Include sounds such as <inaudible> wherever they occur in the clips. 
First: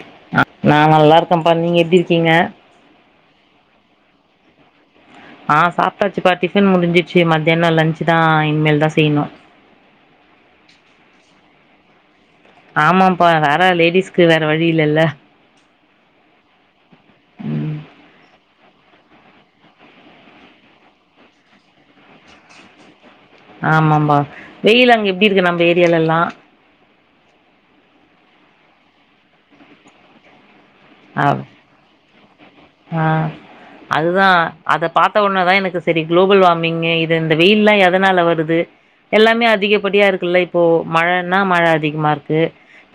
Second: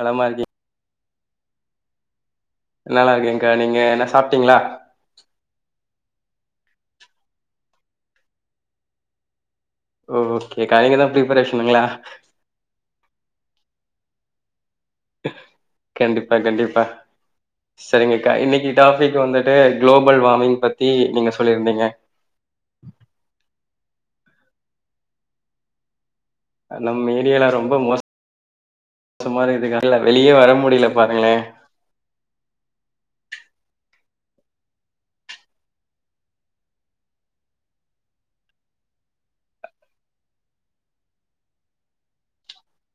நலமா அ இருக்கீங் நா நல்லாருக்கம்ப்பா நீங்க எப்டி இருக்கிங்க நல்லா இருக்கேங்கா நீங்க என்ன சாப்ட்டிங்ளா கன் முடிஞ்சிச்சு மத்யானோ லஞ்ச்தா இனிமேல் தா செய்யனு ஓ ஓகேகா நீங்கதா பிரிப்பரேஷனுங்களா ஆமாப்பா வேறா லேடிஸ்க்கு வேற வழ் கண்டிப்பா கண்டிப்பா ம் சரிங்க கா இன்னைக்கு டாபிக் வந்துட்டு குளோபல் வார்மிங் பத்தி நீங்க சொல்லிருந்தீங்க ஆமாம்பா வெயில் அங்க எப்படி இருக்கு நம்ம ஏரியாலல்லா நம் ஏரியால ரொம்ப மோஸ் சமாருதுக்கா இல்ல வெளியே வர முடியல பாருங்களே அவ் ஆஹ் அதுதா அத பார்த்த உடனேதா எனக்கு சரி குளோபல் வார்மிங்கு இது இந்த வெயில்லா எதனால வருது எல்லாமே அதிகப்படியா இருக்குல்ல இப்போ மழன்னா மழ அதிகமாருக்கு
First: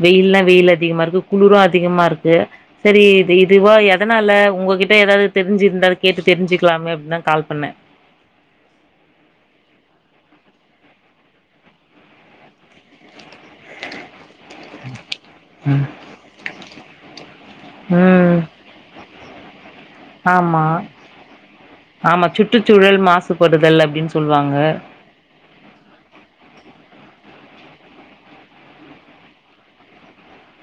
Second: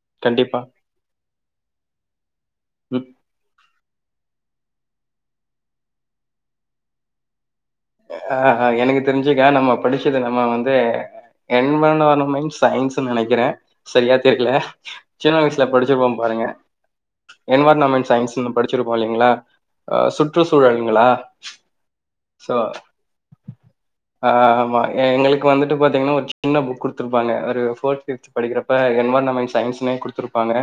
வெயில்னா கண்டிப்பா வெயில் அதிகமாருக்கு குளுரு அதிகமாருக்கு சரி ம் இது இதுவாயா எதனால உங்ககிட்ட ஏதாவது தெரிஞ்சிருந்தா அத கேட்டு தெரிஞ்சுக்லாமே அப்டின்தா கால்பண்ணே ய அ ஆ எனக்கு தெரிஞ்சுக்கா நம்ம படிச்சது நம்ம வந்து என்மனாலுமன் சயின்சு நெனைக்குறே சரியா தெரில சின்ன வயசுல படிச்சிருப்போம் பாருங்க என்வார்னாமென்ட் ம் சயின்ஸ்சுனு படிச்சிருப்போ இல்லைங்களா ஆ சுற்று ஆமா சூழல்ங்களா ஆமா ஓ சுற்றுச்சூழல் மாசுபடுதல் அப்டின்னு ஆ சொல்லுவாங்க ஆமா எங்களுக்கு வந்துட்டு பாத்தீங்கன்னா ஒரு சின்ன புக் கொடுத்துருப்பாங்க ஒரு ஃபோர்த் ஃபிவ்து படிக்கிறப்ப என்வார்ன்மென்ட் சயின்ஸ்ன்னே குடுத்துருப்பாங்க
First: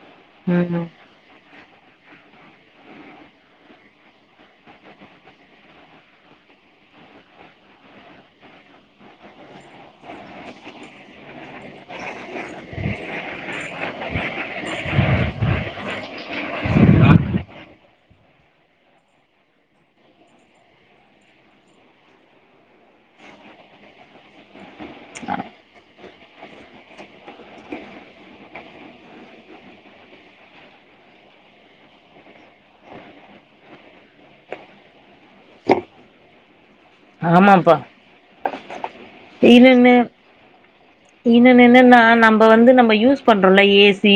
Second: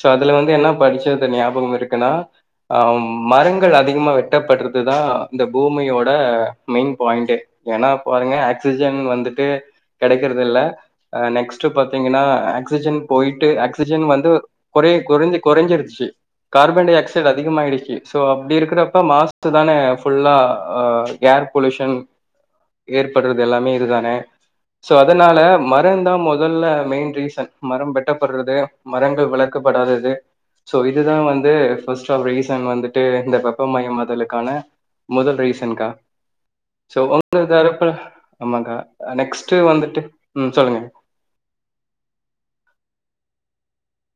சோ அதுல வந்து என்ன ம் படிச்சது ஞாபகோ இருக்குன்னா ஆ மரங்கள் அதிகமா வெட்டப்படுறதுதா இந்த பூமியோட ட மெயின் பாயிண்ட்டே ஏன்னா பாருங்க ஆக்சிஜன் வந்துட்டு கெடைக்கரத்துல்ல நெக்ஸ்டு பாத்தீங்கன்னா ஆக்சிஜன் போயிட்டு ஆக்சிஜன் வந்து கொறைய கொறைஞ்ச கொறைஞ்சிடுச்சு கார்பன் டை ஆக்சைடு அதிகமாயிடுச்சு ஸோ அப்படி இருக்கிறப்ப மாசுக்குதானே ஃபுல்லா ஆஹ் ஏர் பொலூஷன் ஏற்படுறது எல்லாமே இதுதானே சோ அதனால மரம் தான் முதல்ல மெயின் ரீசன் மரம் வெட்டப்படுறது மரங்கள் வளர்க்கப்படாதது சோ இதுதான் வந்து ஃபர்ஸ்ட்ஆப் ரீசன் வந்துட்டு இந்த வெப்பமயமாதலுக்கான முதல் ரீசன் <unintelligible> சோ ஆமாப்பா உங்கதகப்ப ஆமாங்கா நெக்ஸ்ட்டு இன்னொன்னு வந்துட்டு உம் சொல்லுங்க இன்னொன்னு என்னன்னா நம்ம வந்து நம்ம யூஸ் பண்றோம்ல ஏ சி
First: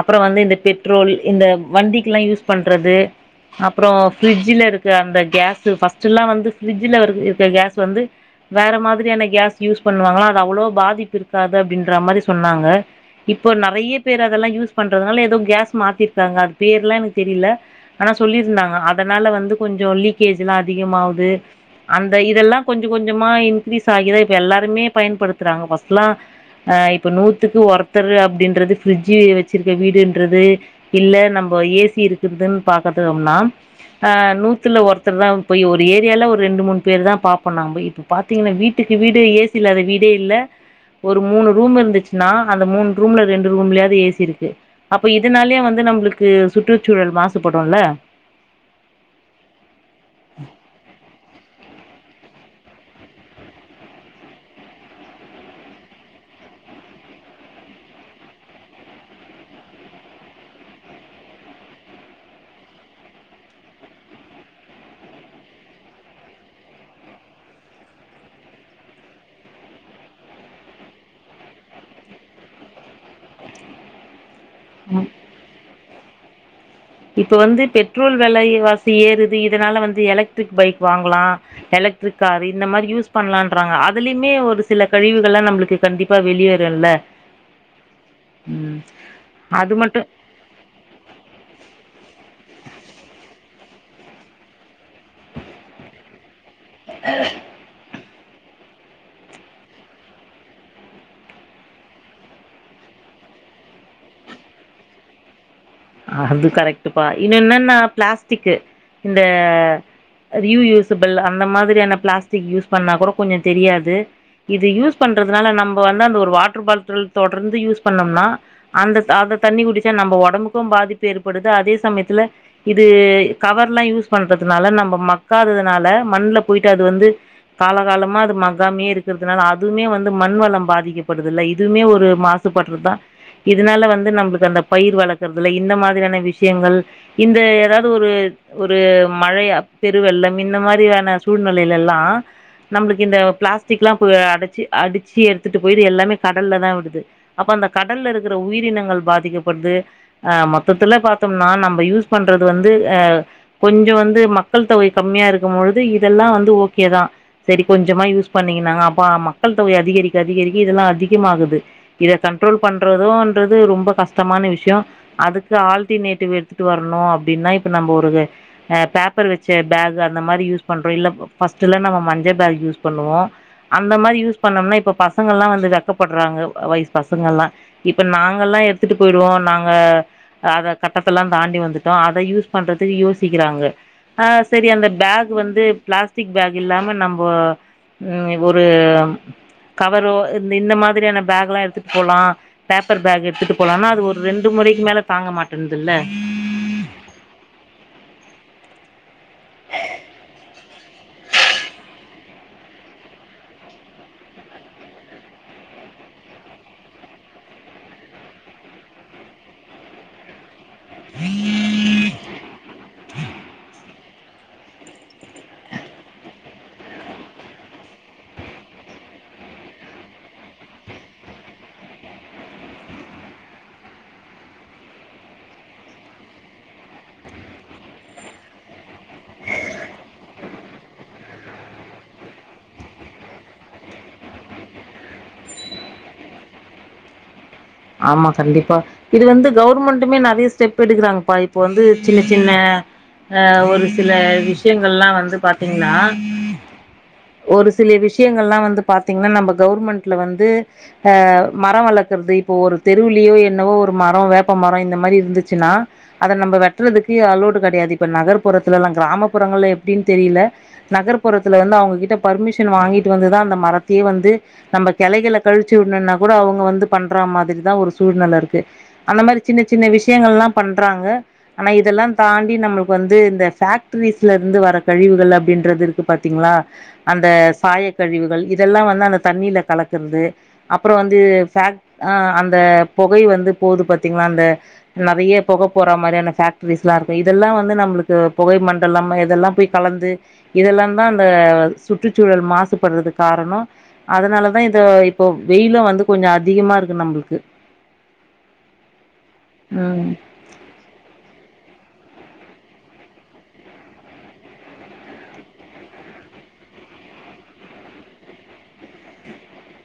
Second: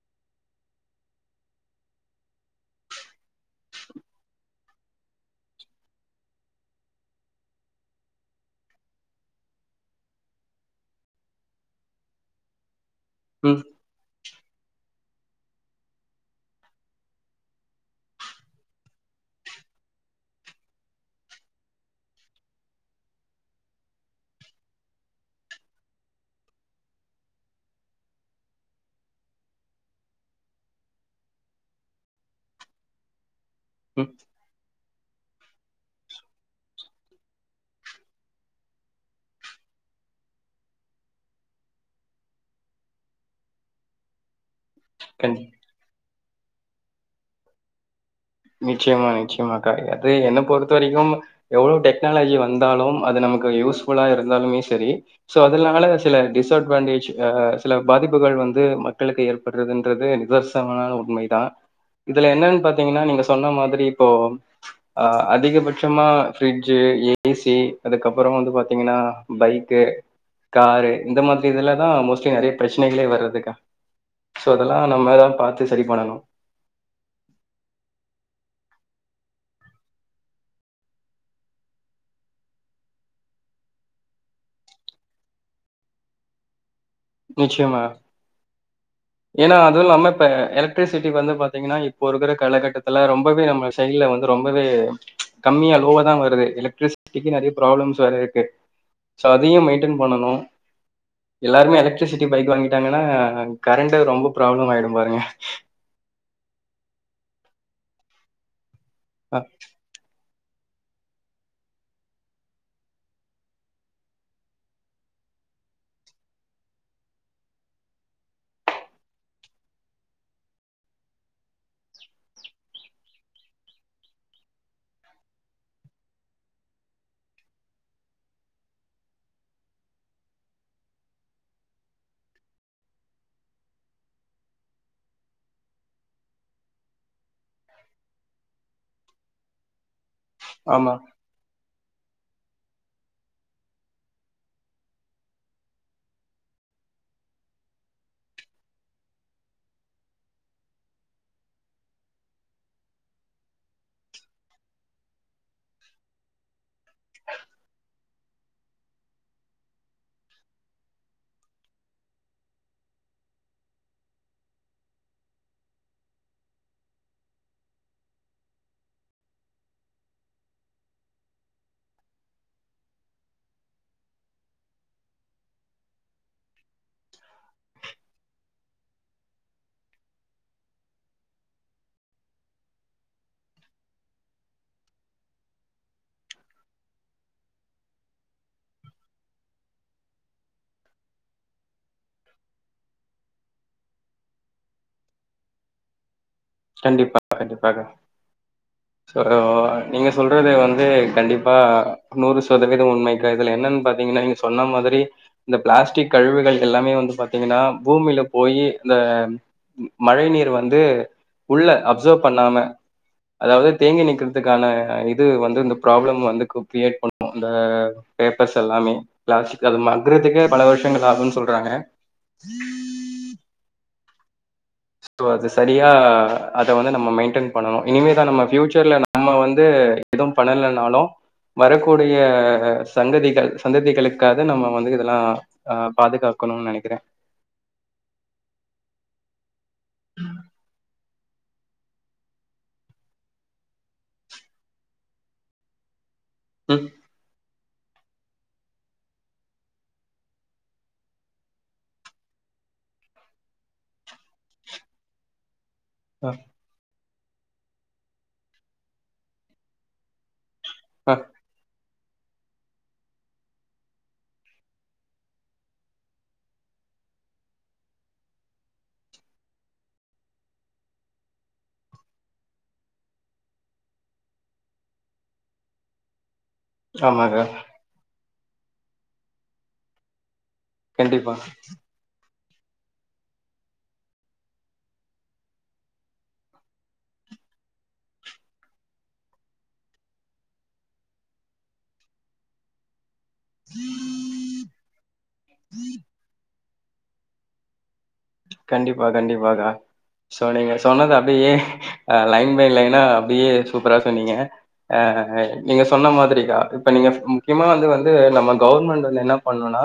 அப்புறம் வந்து இந்த பெட்ரோல் இந்த வண்டிக்குலாம் யூஸ் பண்றது அப்புறம் பிரிட்ஜ்ல இருக்க அந்த கேஸ்சு ஃபர்ஸ்ட்லா வந்து ஃப்ரிட்ஜ் இதுல இருக்க கேஸ் வந்து வேற மாதிரியான கேஸ் யூஸ் பண்ணுவாங்களா அது அவ்வளவு பாதிப்பு இருக்காது அப்டின்ற மாரி சொன்னாங்க இப்போ ம் நிறைய பேர அதெல்லாம் யூஸ் பண்றதுனால ஏதோ கேஸ் மாத்திருக்காங்க அது பேர்லாம் எனக்கு தெரியல ஆனா சொல்லியிருந்தாங்க அதனால வந்து கொஞ்சம் லீக்கேஜ் எல்லாம் அதிகமாவுது அந்த இதெல்லா கொஞ்சு கொஞ்சமா இன்கிரீஸ் ஆகிதா இப்ப எல்லாருமே பயன்படுத்துறாங்க பஸ்ட்லா ஆ இப்ப நூத்துக்கு ஒருத்தரு அப்படின்றது பிரிட்ஜு வச்சிருக்க வீடுன்றது இல்ல நம்ம ஏசி இருக்குதுன்னு பாக்த்தோம்னா ம் ஆ நூத்துல ஒருத்த ஒருத்தருதா போய் ஒரு ஏரியால ஒரு ஒரு ரெண்டு மூணு பேரு தா பாப்போ நாம இப்ப பாத்தீங்கன்னா வீட்டுக்கு வீடு ஏசி இல்லாத வீடே இல்ல ஒரு மூணு ரூம் இருந்துச்சுன்னா அந்த மூணு ரூம்ல ரெண்டு ரூம்லையாது ஏசி இருக்கு அப்ப கண் இதனாலயே வந்து நம்மளுக்கு கு சுற்றுச்சூழல் மாசுபடும்ல நிச்சயமா நிச்சயமாக்கா அது என்ன பொறுத்த வரைக்கும் எவ்வளோ டெக்னாலஜி வந்தாலும் அது நமக்கு யூஸ்புல்லா இருந்தாலுமே சரி சோ அதனால சில டிஸ்அட்வான்டேஜ் ஆ சில பாதிப்புகள் வந்து மக்களுக்கு ஏற்படுறதுன்றது நிதர்சமான உண்மை தா இதுல என்னன்னு பாத்தீங்கன்னா நீங்க சொன்ன மாதிரி இப்போ ஆ அதிகபட்சமா பிரிட்ஜ்ஜு ஏசி அதுக்கப்புறோ வந்து பாத்தீங்கன்னா பைக்கு காரு இந்த மாதிரி இதுலதா மோஸ்ட்லி நறைய பிரச்சனைகளே வர்றதுக்கா சோ அதெல்லா நம்மதா பாத்து சரி பன்னனு இப்ப வந்து பெட்ரோல் வெலைவாசி ஏறுது இதனால வந்து எலக்ட்ரிக் பைக் வாங்கலா எலக்ட்ரிக் காரு இந்த மாரி யூஸ் பண்ணலான்ராங்க அதுலயுமே ஒரு சில கழிவுகள் எல்லா நம்முளுக்கு கண்டிப்பா வெளியேரு இல்ல நிச்சியமா ம் ஏன்னா அது நம்ம இப்ப எலக்ட்ரிசிட்டி வந்து பாத்தீங்கன்னா இப்ப இப்போ இருக்கிற காலகட்டத்துல ரொம்பவே நம்ம செயிடுல வந்து ரொம்பவே கம்மியா லோவாதா வருது எலக்ட்ரிசிட்டிக்கு நெறைய பிராப்ளம்ஸ் வேர இருக்கு கு சோ அதையு மேயின்டன் பன்னனு எல்லாருமே எலக்ட்ரிசிட்டி பைக் வாங்கிட்டாங்கன்னா கரண்ட்டு ரொம்ப ப்ராப்ளம் ஆயிடும் பாருங்க அது கரெக்டுப்பா இன்னு என்னன்னா பிளாஸ்டிக்கு இந்த ஆ, ரீ யூசபிள் அந்த மாதிரியான பிளாஸ்டிக் யூஸ் பண்ணா கூட கொஞ்சு தெரியாது இது யூஸ் பண்றதுனால நம்ம வந்து அந்த ஒரு வாட்டர் பாட்டில் தொடர்ந்து யூஸ் பண்ணோம்னா அந்த அதை தண்ணி குடிச்சா நம்ம ஒடம்புக்கு பாதிப்பு ஏற்படுது அதே சமயத்துல இது கவர் எல்லா யூஸ் பண்றதுனால நம்ம மக்காததுனால மண்ல போயிட்டு அது வந்து காலகாலமா அது மக்காமையே இருக்கிறதுனால அதுவுமே வந்து மண் வளம் பாதிக்கப்படுது இல்ல இதுவுமே ஒரு மாசுபடுறது தா இதனால வந்து நம்முளுக்கு அந்த பயிர் வள <unintelligible> இந்த மாதிரியான விஷயங்கள் இந்த ஏதாவது ஒரு ஒரு மழைய பெ து வெள்ளம் இந்த ஆமா. மாதிரியான வெள்ளம் சூழ்நிலை ல்லா நம்மளுக்கு இந்த பிளாஸ்டிக் எல்லா போய் அடைச்சு அடிச்சு எடுத்துட்டு போயிட்டு எல்லாமே கடல்ல தா விடுது அப்ப அந்த கடல்ல இருக்கிற உயிரினங்கள் பாதிக்கப்படுது ஆ மொத்தத்துல பாத்தோம்னா நம்ம யூஸ் பண்றது வந்து ஆ கொஞ்சு வந்து மக்கள் தொகை கம்மியா இருக்கு பொழுது இதெல்லா வந்து ஓக்கேதா சேரி கொஞ்சமா யூஸ் பண்ணீங்கன்னாங்க அப்ப மக்கள் தொகை அதிகரிக்க அதிகரிக்க இதெல்லா அதிகமாகுது இத கண்ட்ரோல் பண்றதோன்றது ரொம்ப கஷ்டமான விஷயோ அதுக்கு ஆல்டர்னேட்டிவ் எடுத்துகிட்டு வரணு அப்பிடின்னா இப்போ நம்ம ஒரு ஆ பேப்பர் வச்ச பேகு அந்த மாரி யூஸ் பண்ணுறோ இல்லை ஃபர்ஸ்ட்டலா நம்ம மஞ்ச பேக் யூஸ் பண்ணுவோ அந்த மாரி யூஸ் பண்ணோம்னா இப்போ பசங்கள்லா வந்து வெக்கப்படுறாங்க வயசு பசங்கள்லா இப்போ நாங்கள்லா எடுத்துட்டு போயிடுவோ நாங்க அத கட்டத்தல்லா தாண்டி வந்துட்டோ அதை யூஸ் பண்றதுக்கு யோசிக்கிறாங்க ஆ சேரி அந்த பேக் வந்து பிளாஸ்டிக் பேக் இல்லாம நம்ம உம் ஒரு கவரோ இந்த இந்த மாதிரியான பேக் எல்லா எடுத்துட்டு போலா பேப்பர் பேக் எடுத்துட்டு போலானா அது ஒரு ரெண்டு முறைக்கு மேல தாங்க மாட்டேன்னுதுல்ல கண்டிப்பா கண்டிப்பாக சோ நீங்க சொல்றது வந்து கண்டிப்பா நூறு சதவீதம் உண்மைகா இதுல என்னான்னு பார்த்தீங்கன்னா நீங்க சொன்ன மாதிரி இந்த பிளாஸ்டிக் கழிவுகள் எல்லாமே வந்து பாத்தீங்கன்னா பூமியில போய் இந்த மழை நீர் வந் வந்து உள்ள அப்சர்வ் பண்ணாம அதாவது தே தேங்கி நிக்கறதுக்கான இது வந்து இந்த ப்ராப்ளம் வந்து கிரியேட் பண்ணும் இந்த பேப்பர்ஸ் எல்லாமோ <unintelligible> மங்கறதுக்கே பல வருஷங்கள் ஆகும்ன சொல்றாங்க சோ அது சரியா அத வந்து நம்ம மெயின்டென் பண்ணணும் இனிமேதான் நம்ம ஃபீயூச்சர்ல நம்ம வந்து எதுவும் பண்ணலனாலும் வரக்கூடிய சங்கதிகள் சந்ததிகளுக்காக நம்ம வந்து இதெல்லாம் ஆ பாதுகாக்கணும்னு நினைக்கிறேன் ஆமா கண்டிப்பா இது வந்து கவர்மெண்ட்டமே நிறைய ஸ்டெப் எடுக்கறாங்கப்பா இப்ப வந்து சின்ன சின்ன ஆ ஒரு சில விஷயங்கள் எல்லா வந்து பாத்தீங்கன்னா ம் ஒரு சில விஷயங்கள்லாம் வந்து சில பார்த்தீங்கன்னா நம்ம கவுவர்மெண்ட்ல வந்து ஆ மரம் வளர்க்கர்றது இப்போ ஒரு தெருவுலியோ என்னவோ ஒரு மரம் வேப்ப மரம் இந்த மாரி இருந்துச்சுன்னா அதை நம்ம வெட்டுறதுக்கு ப்ப அலோட்டு கிடையாது இப்ப நகர்ப்புறத்துலலாம் கிராமப்புறங்கள்ல எப்படின்னு தெரியல நகர்ப்புறத்துல இருந்து அவங்ககிட் கிட்ட பர்மிஷன் வாங்கிட்டு வந்துதா அந்த மரத்தையே வந்து நம்ப கெளைகள கழிச்சு விடணும்னா கூட அவங்க வந்து பண் ற மாதிரிதா ஒரு சூழ்நில இருக்கு அந்த மாரி சின்ன சின்ன விஷயங்கள்லா பண்றாங்க ஆனா இதெல்லா தாண்டி நம்பளுக்கு வந்து இந்த ஃபேக்ட்ரீஸ்லந்து வர கழிவுகள் அப்படின்றது இருக்குப் பா த்தீங்களா அந்த ஆமாக்கா சாய கழிவுகள் இதெல்லா வந்து அந்த தண்ணில கலக்கர்து அப்புறம் வந்து கண்டிப்பா ஃபாக்ட் அந்த புகை வந்து போது பாத்தீங்களா அந்த நெறைய புக போற மாதிரியான ஃபாக்டிரிஸ் எல்லாம் இருக்கும் இதெல்லா வந்து நம்மளுக்கு புகை மண்டலம் இதெல்லா போய் கலந்து இதெல்லா தான் அந்த சுற்றுச்சூழல் மாசுபடுறதுக்கு காரணம் அதனால தான் இத இப்போ வெயிலும் வந்து கொஞ்சோ அதி அதிகமா இருக்கு நம்பளுக்கு கண்டிப்பா கண்டிப்பாக்கா சோ நீங்க சொன்னத அப்டியே அ லைன் பை லைனா அப்டியே சூப்பரா சொன்னீங்க அ நீங்க சொன்ன மாதிரிக்கா இப்ப நீங்க முக்கியமா வந்து வந்து நம்ம கவர்மெண்ட் வந்து என்ன பண்ணும்னா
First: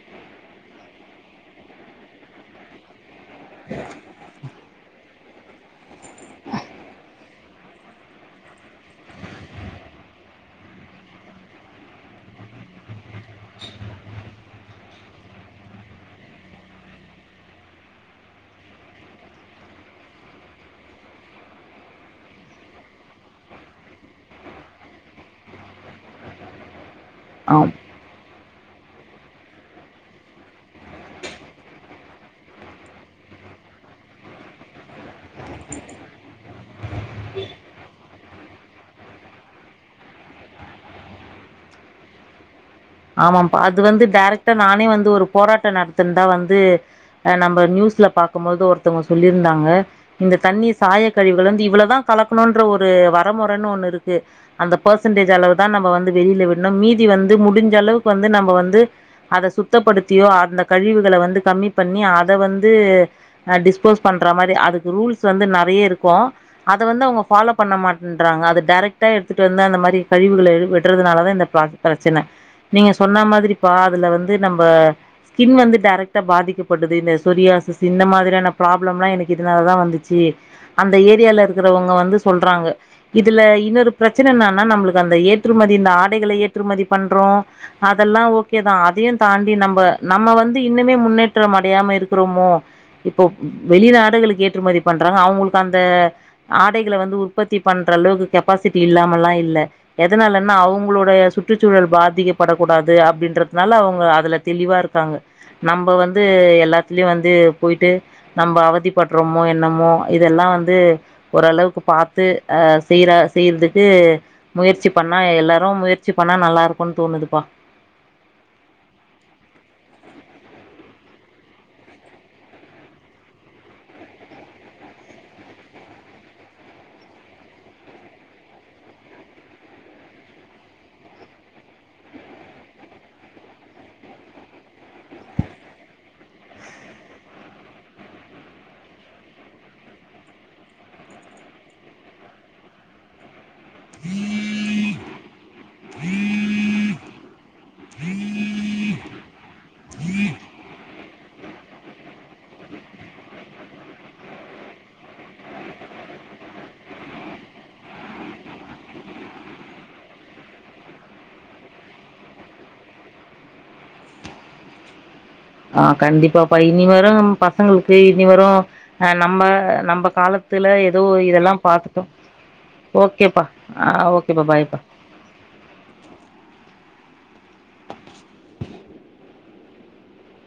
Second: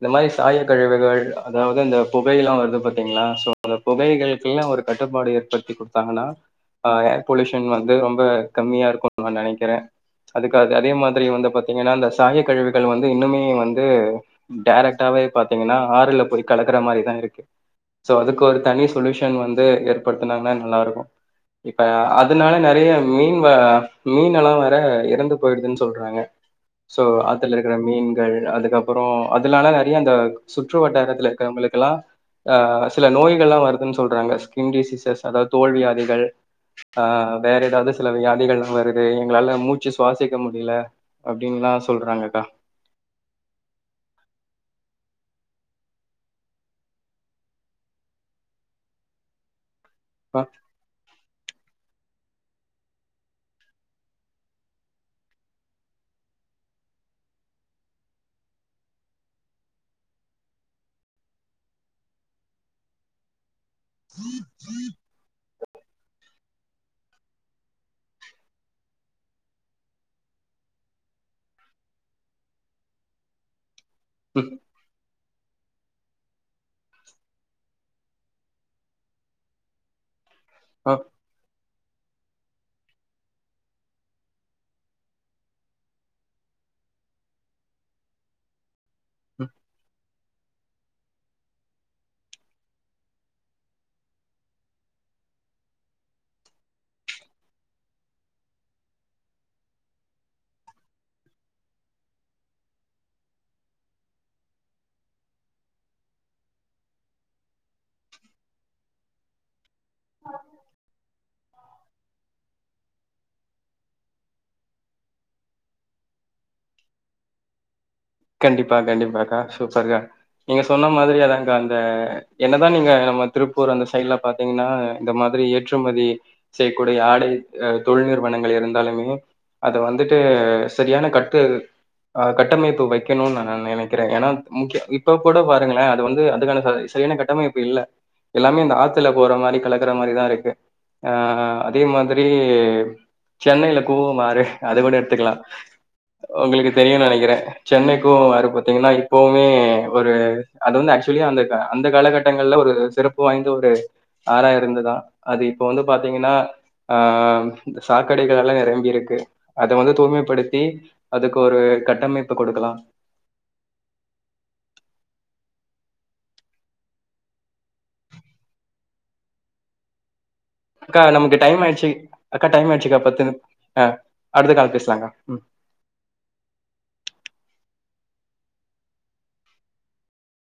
இந்த மாரி சாய கழிவுகள் அதாவது இந்த புகையெல்லா வற்து பாத்தீங்ளா சோ அந்த புகைகளுக்குலா ஒரு கட் கட்டுப்பாடு ஏற்படுத்தி குடுத்தாங்கனா அ ஏர் பொல்யூஷன் வந்து ரொம்ப கம்மியா இருக்கும்னு நா நெனைக்கிறே அதுக்கு அது அதே மாதிரி வந்து பாத்தீங்கன்னா இந்த சாய கழிவுகள் வந்து இன்னுமே வந்து டேரக்டாவே பாத்தீங்கன்னா ஆறுல போய் கலக்குற மாரிதா இருக்கு சோ அதுக்கு ஒரு தனி சொலூஷன் வந்து ஏற்படுத்துனாங்கனா நல்லாருக்கு இப்ப அதுனால நறைய மீன் வ மீன் எல்லா வேற இறந்து போயிடுதுன்னு சொல்றாங்க சோ ஆத்துல ஆம் இருக்குற மீன்கள் அதுக்கப் அப்புறோ அதுனாலே நெறைய அந்த சுற்று வட்டாரத்துல இருக்கறவங்களுக்கெளா ஆ சில நோய்கள்லா வருதுன் சொல்றாங்க ஸ்கின் டிசீசஸ் அதாத் தோல் வியாதிகள் ஆ வேற எதாவது சில வியாதிகள்லா வருது எங்ளால மூச்சு சுவாசிக்க முடிலா அப்டின்லா சொல்றாங்கக்கா ஆமாம்பா அது வந்து டைரக்ட்டா நானே வந்து ஒரு போராட்டோ நடத்தின்தா வந்து ஆ நம்ம நியூஸ்ல பாக்கும் மோது ஒருத்தவுங்கோ சொல்லியிருந்தாங்க இந்த அ தண்ணீர் சாய கழிவுகளந்து இவ்ளோதா கலக்குணோன்ற ஒரு வரமுறனு ஒண்ணு இருக்கு அந்த பெர்செண்டேஜ் அளவுதா நம்ப வந்து வெளில விட்னம் மீதி வந்து முடி சளவுக்கு வந்து நம்ப வந்து அத சுத்தப்படுத்தியோ அந்த கழிவுகள வந்து கம்மி பண்ணி அத வந்து ஆ டிஸ்போஸ் பண்ற மாரி அதுக்கு ரூல்ஸ் வந்து நெறைய இருக்கோ அத வந்து அவுங்க ஃபாலோ பண்ண மாட்டன்றாங்க அது டைரக்டா எடுத்துட்டு வந்து அந்த மாரி கழிவுகள எ விட்டுறதுனாலதா இந்த ப்ரா பிரச்சன நீங்க சொன்னா மாதிரி பா அதுல வந்து ம் நம்ப ஸ்கின் வந்து டைரக்டா பாதிக்கப்படுதுயினு சொரியாசிஸ் இன்ன மாதிரியான பிராப்ளம்லா எனக்கு இதுனாலதா வந்துச்சி அ அந்த ஏரியால இரு கிருவங்க வந்து சொல்றாங்க இதுல இன்னொரு பிரச்சன என்னானா நம்முளுக்கு அந்த ஏத்துறுமதி இந்த ஆடைகளை ஏத்துறுமதி பண்றோ அதெல்லா ஓகேதா ஆ தியு ம் தாண்டி நம்ப நம்ம வந்து இன்னுமே முன்னேற்றம் அடையாம இருக்கிறோமோ இப்போ வெளிநாடுகளுக்கு ஏற்றுமதி பண்றாங்க அவங்களுக்கு அந்த ஆடைகளை வந்து உற்பத்தி பண்ற அளவுக்கு கெப்பாசிட்டி இல்லாமல்லாம் இல்ல எதனாலன்னா அவங்களோட சுற்றுச்சூழல் பாதிக்க படக்கூடாது அப்படின்றதுனால அவங்க அதுல தெளிவா இருக்காங்க நம்ம வந்து எல்லாத்துலயும் வந்து போய்ட்டு நம்ம அவதிப்பட்றோமோ என்னமோ மோ இதெல்லாம் வந்து ஓரளவுக்கு பார்த்து ஆ செய்யற செய்யறதுக்கு முயற்சி பண்ணா எல்லாரும் முயற்சி பண்ணா நல்லா இருக்கும்ன்னு தோணுது பா கண்டிப்பா கண்டிப்பாக்கா சூப்பர்க்கா நீங்க சொன்ன மாதிரி அதான்ங்க அந்த என்னதான் நீங்க நம்ம திருப்பூர் அந்த சைட்ல பாத்தீங்கன்னா இந்த மாதிரி ஏற்றுமதி செய்யக்கூடிய ஆடை தொழில் நிறுவனங்கள் இருந்தாலுமே அத வந்துட்டு சரியான கட்டு கட்டமைப்பு வைக்க வைக்கணும்னு நான் நினைக்கிறேன் ஏன்னா முக்கி இப்ப கூட பாருங்களேன் அது வந்து அதுக்கான சரியான கட்டமைப்பு இல்ல எல்லாமே அந்த ஆத்துல போற மாதிரி கலக்குற மாதிரிதான் இருக்கு ஆ அதே மாதிரி சென்னையில் கூவம் ஆறு அது கூட எடுத்துக்கலாம் உங்களுக்கு தெரியும்னு நினைக்கிறேன் சென்னைக்கும் ஆறு பாார்த்தீங்கன்னா இப்பவுமே ஒரு அது வந்து ஆக்சுவலி அந்த அந்த காலகட்டங்கள்ல ஒரு சிறப்பு வாய்ந்த ஒரு ஆறா இருந்ததான் அது இப்போ வந்து பாார்த்தீங்கன்னா ஆ சாக்கடைகள் எல்லாம் நிரம்பிருக்கு அதை வந்து தூய்மைப்படுத்தி அதுக்கு ஒரு கட்டமைப்பு கொடுக்கலாம் ஆ கண்டிப்பாப்பா இனி வரும் பசங்களுக்கு இனி வரும் ஆ நம்ம நம்ம கால அக்கா நமக்கு டைம் ஆயிடுச்சு அக்கா டைம் ஆயிடுச்சுக்கா பத்து ஓகேப்பா ஆ ஓகேப்பா அடுத்த கால பாய்ப்பா பேசலாங்கா ம் <inaudible>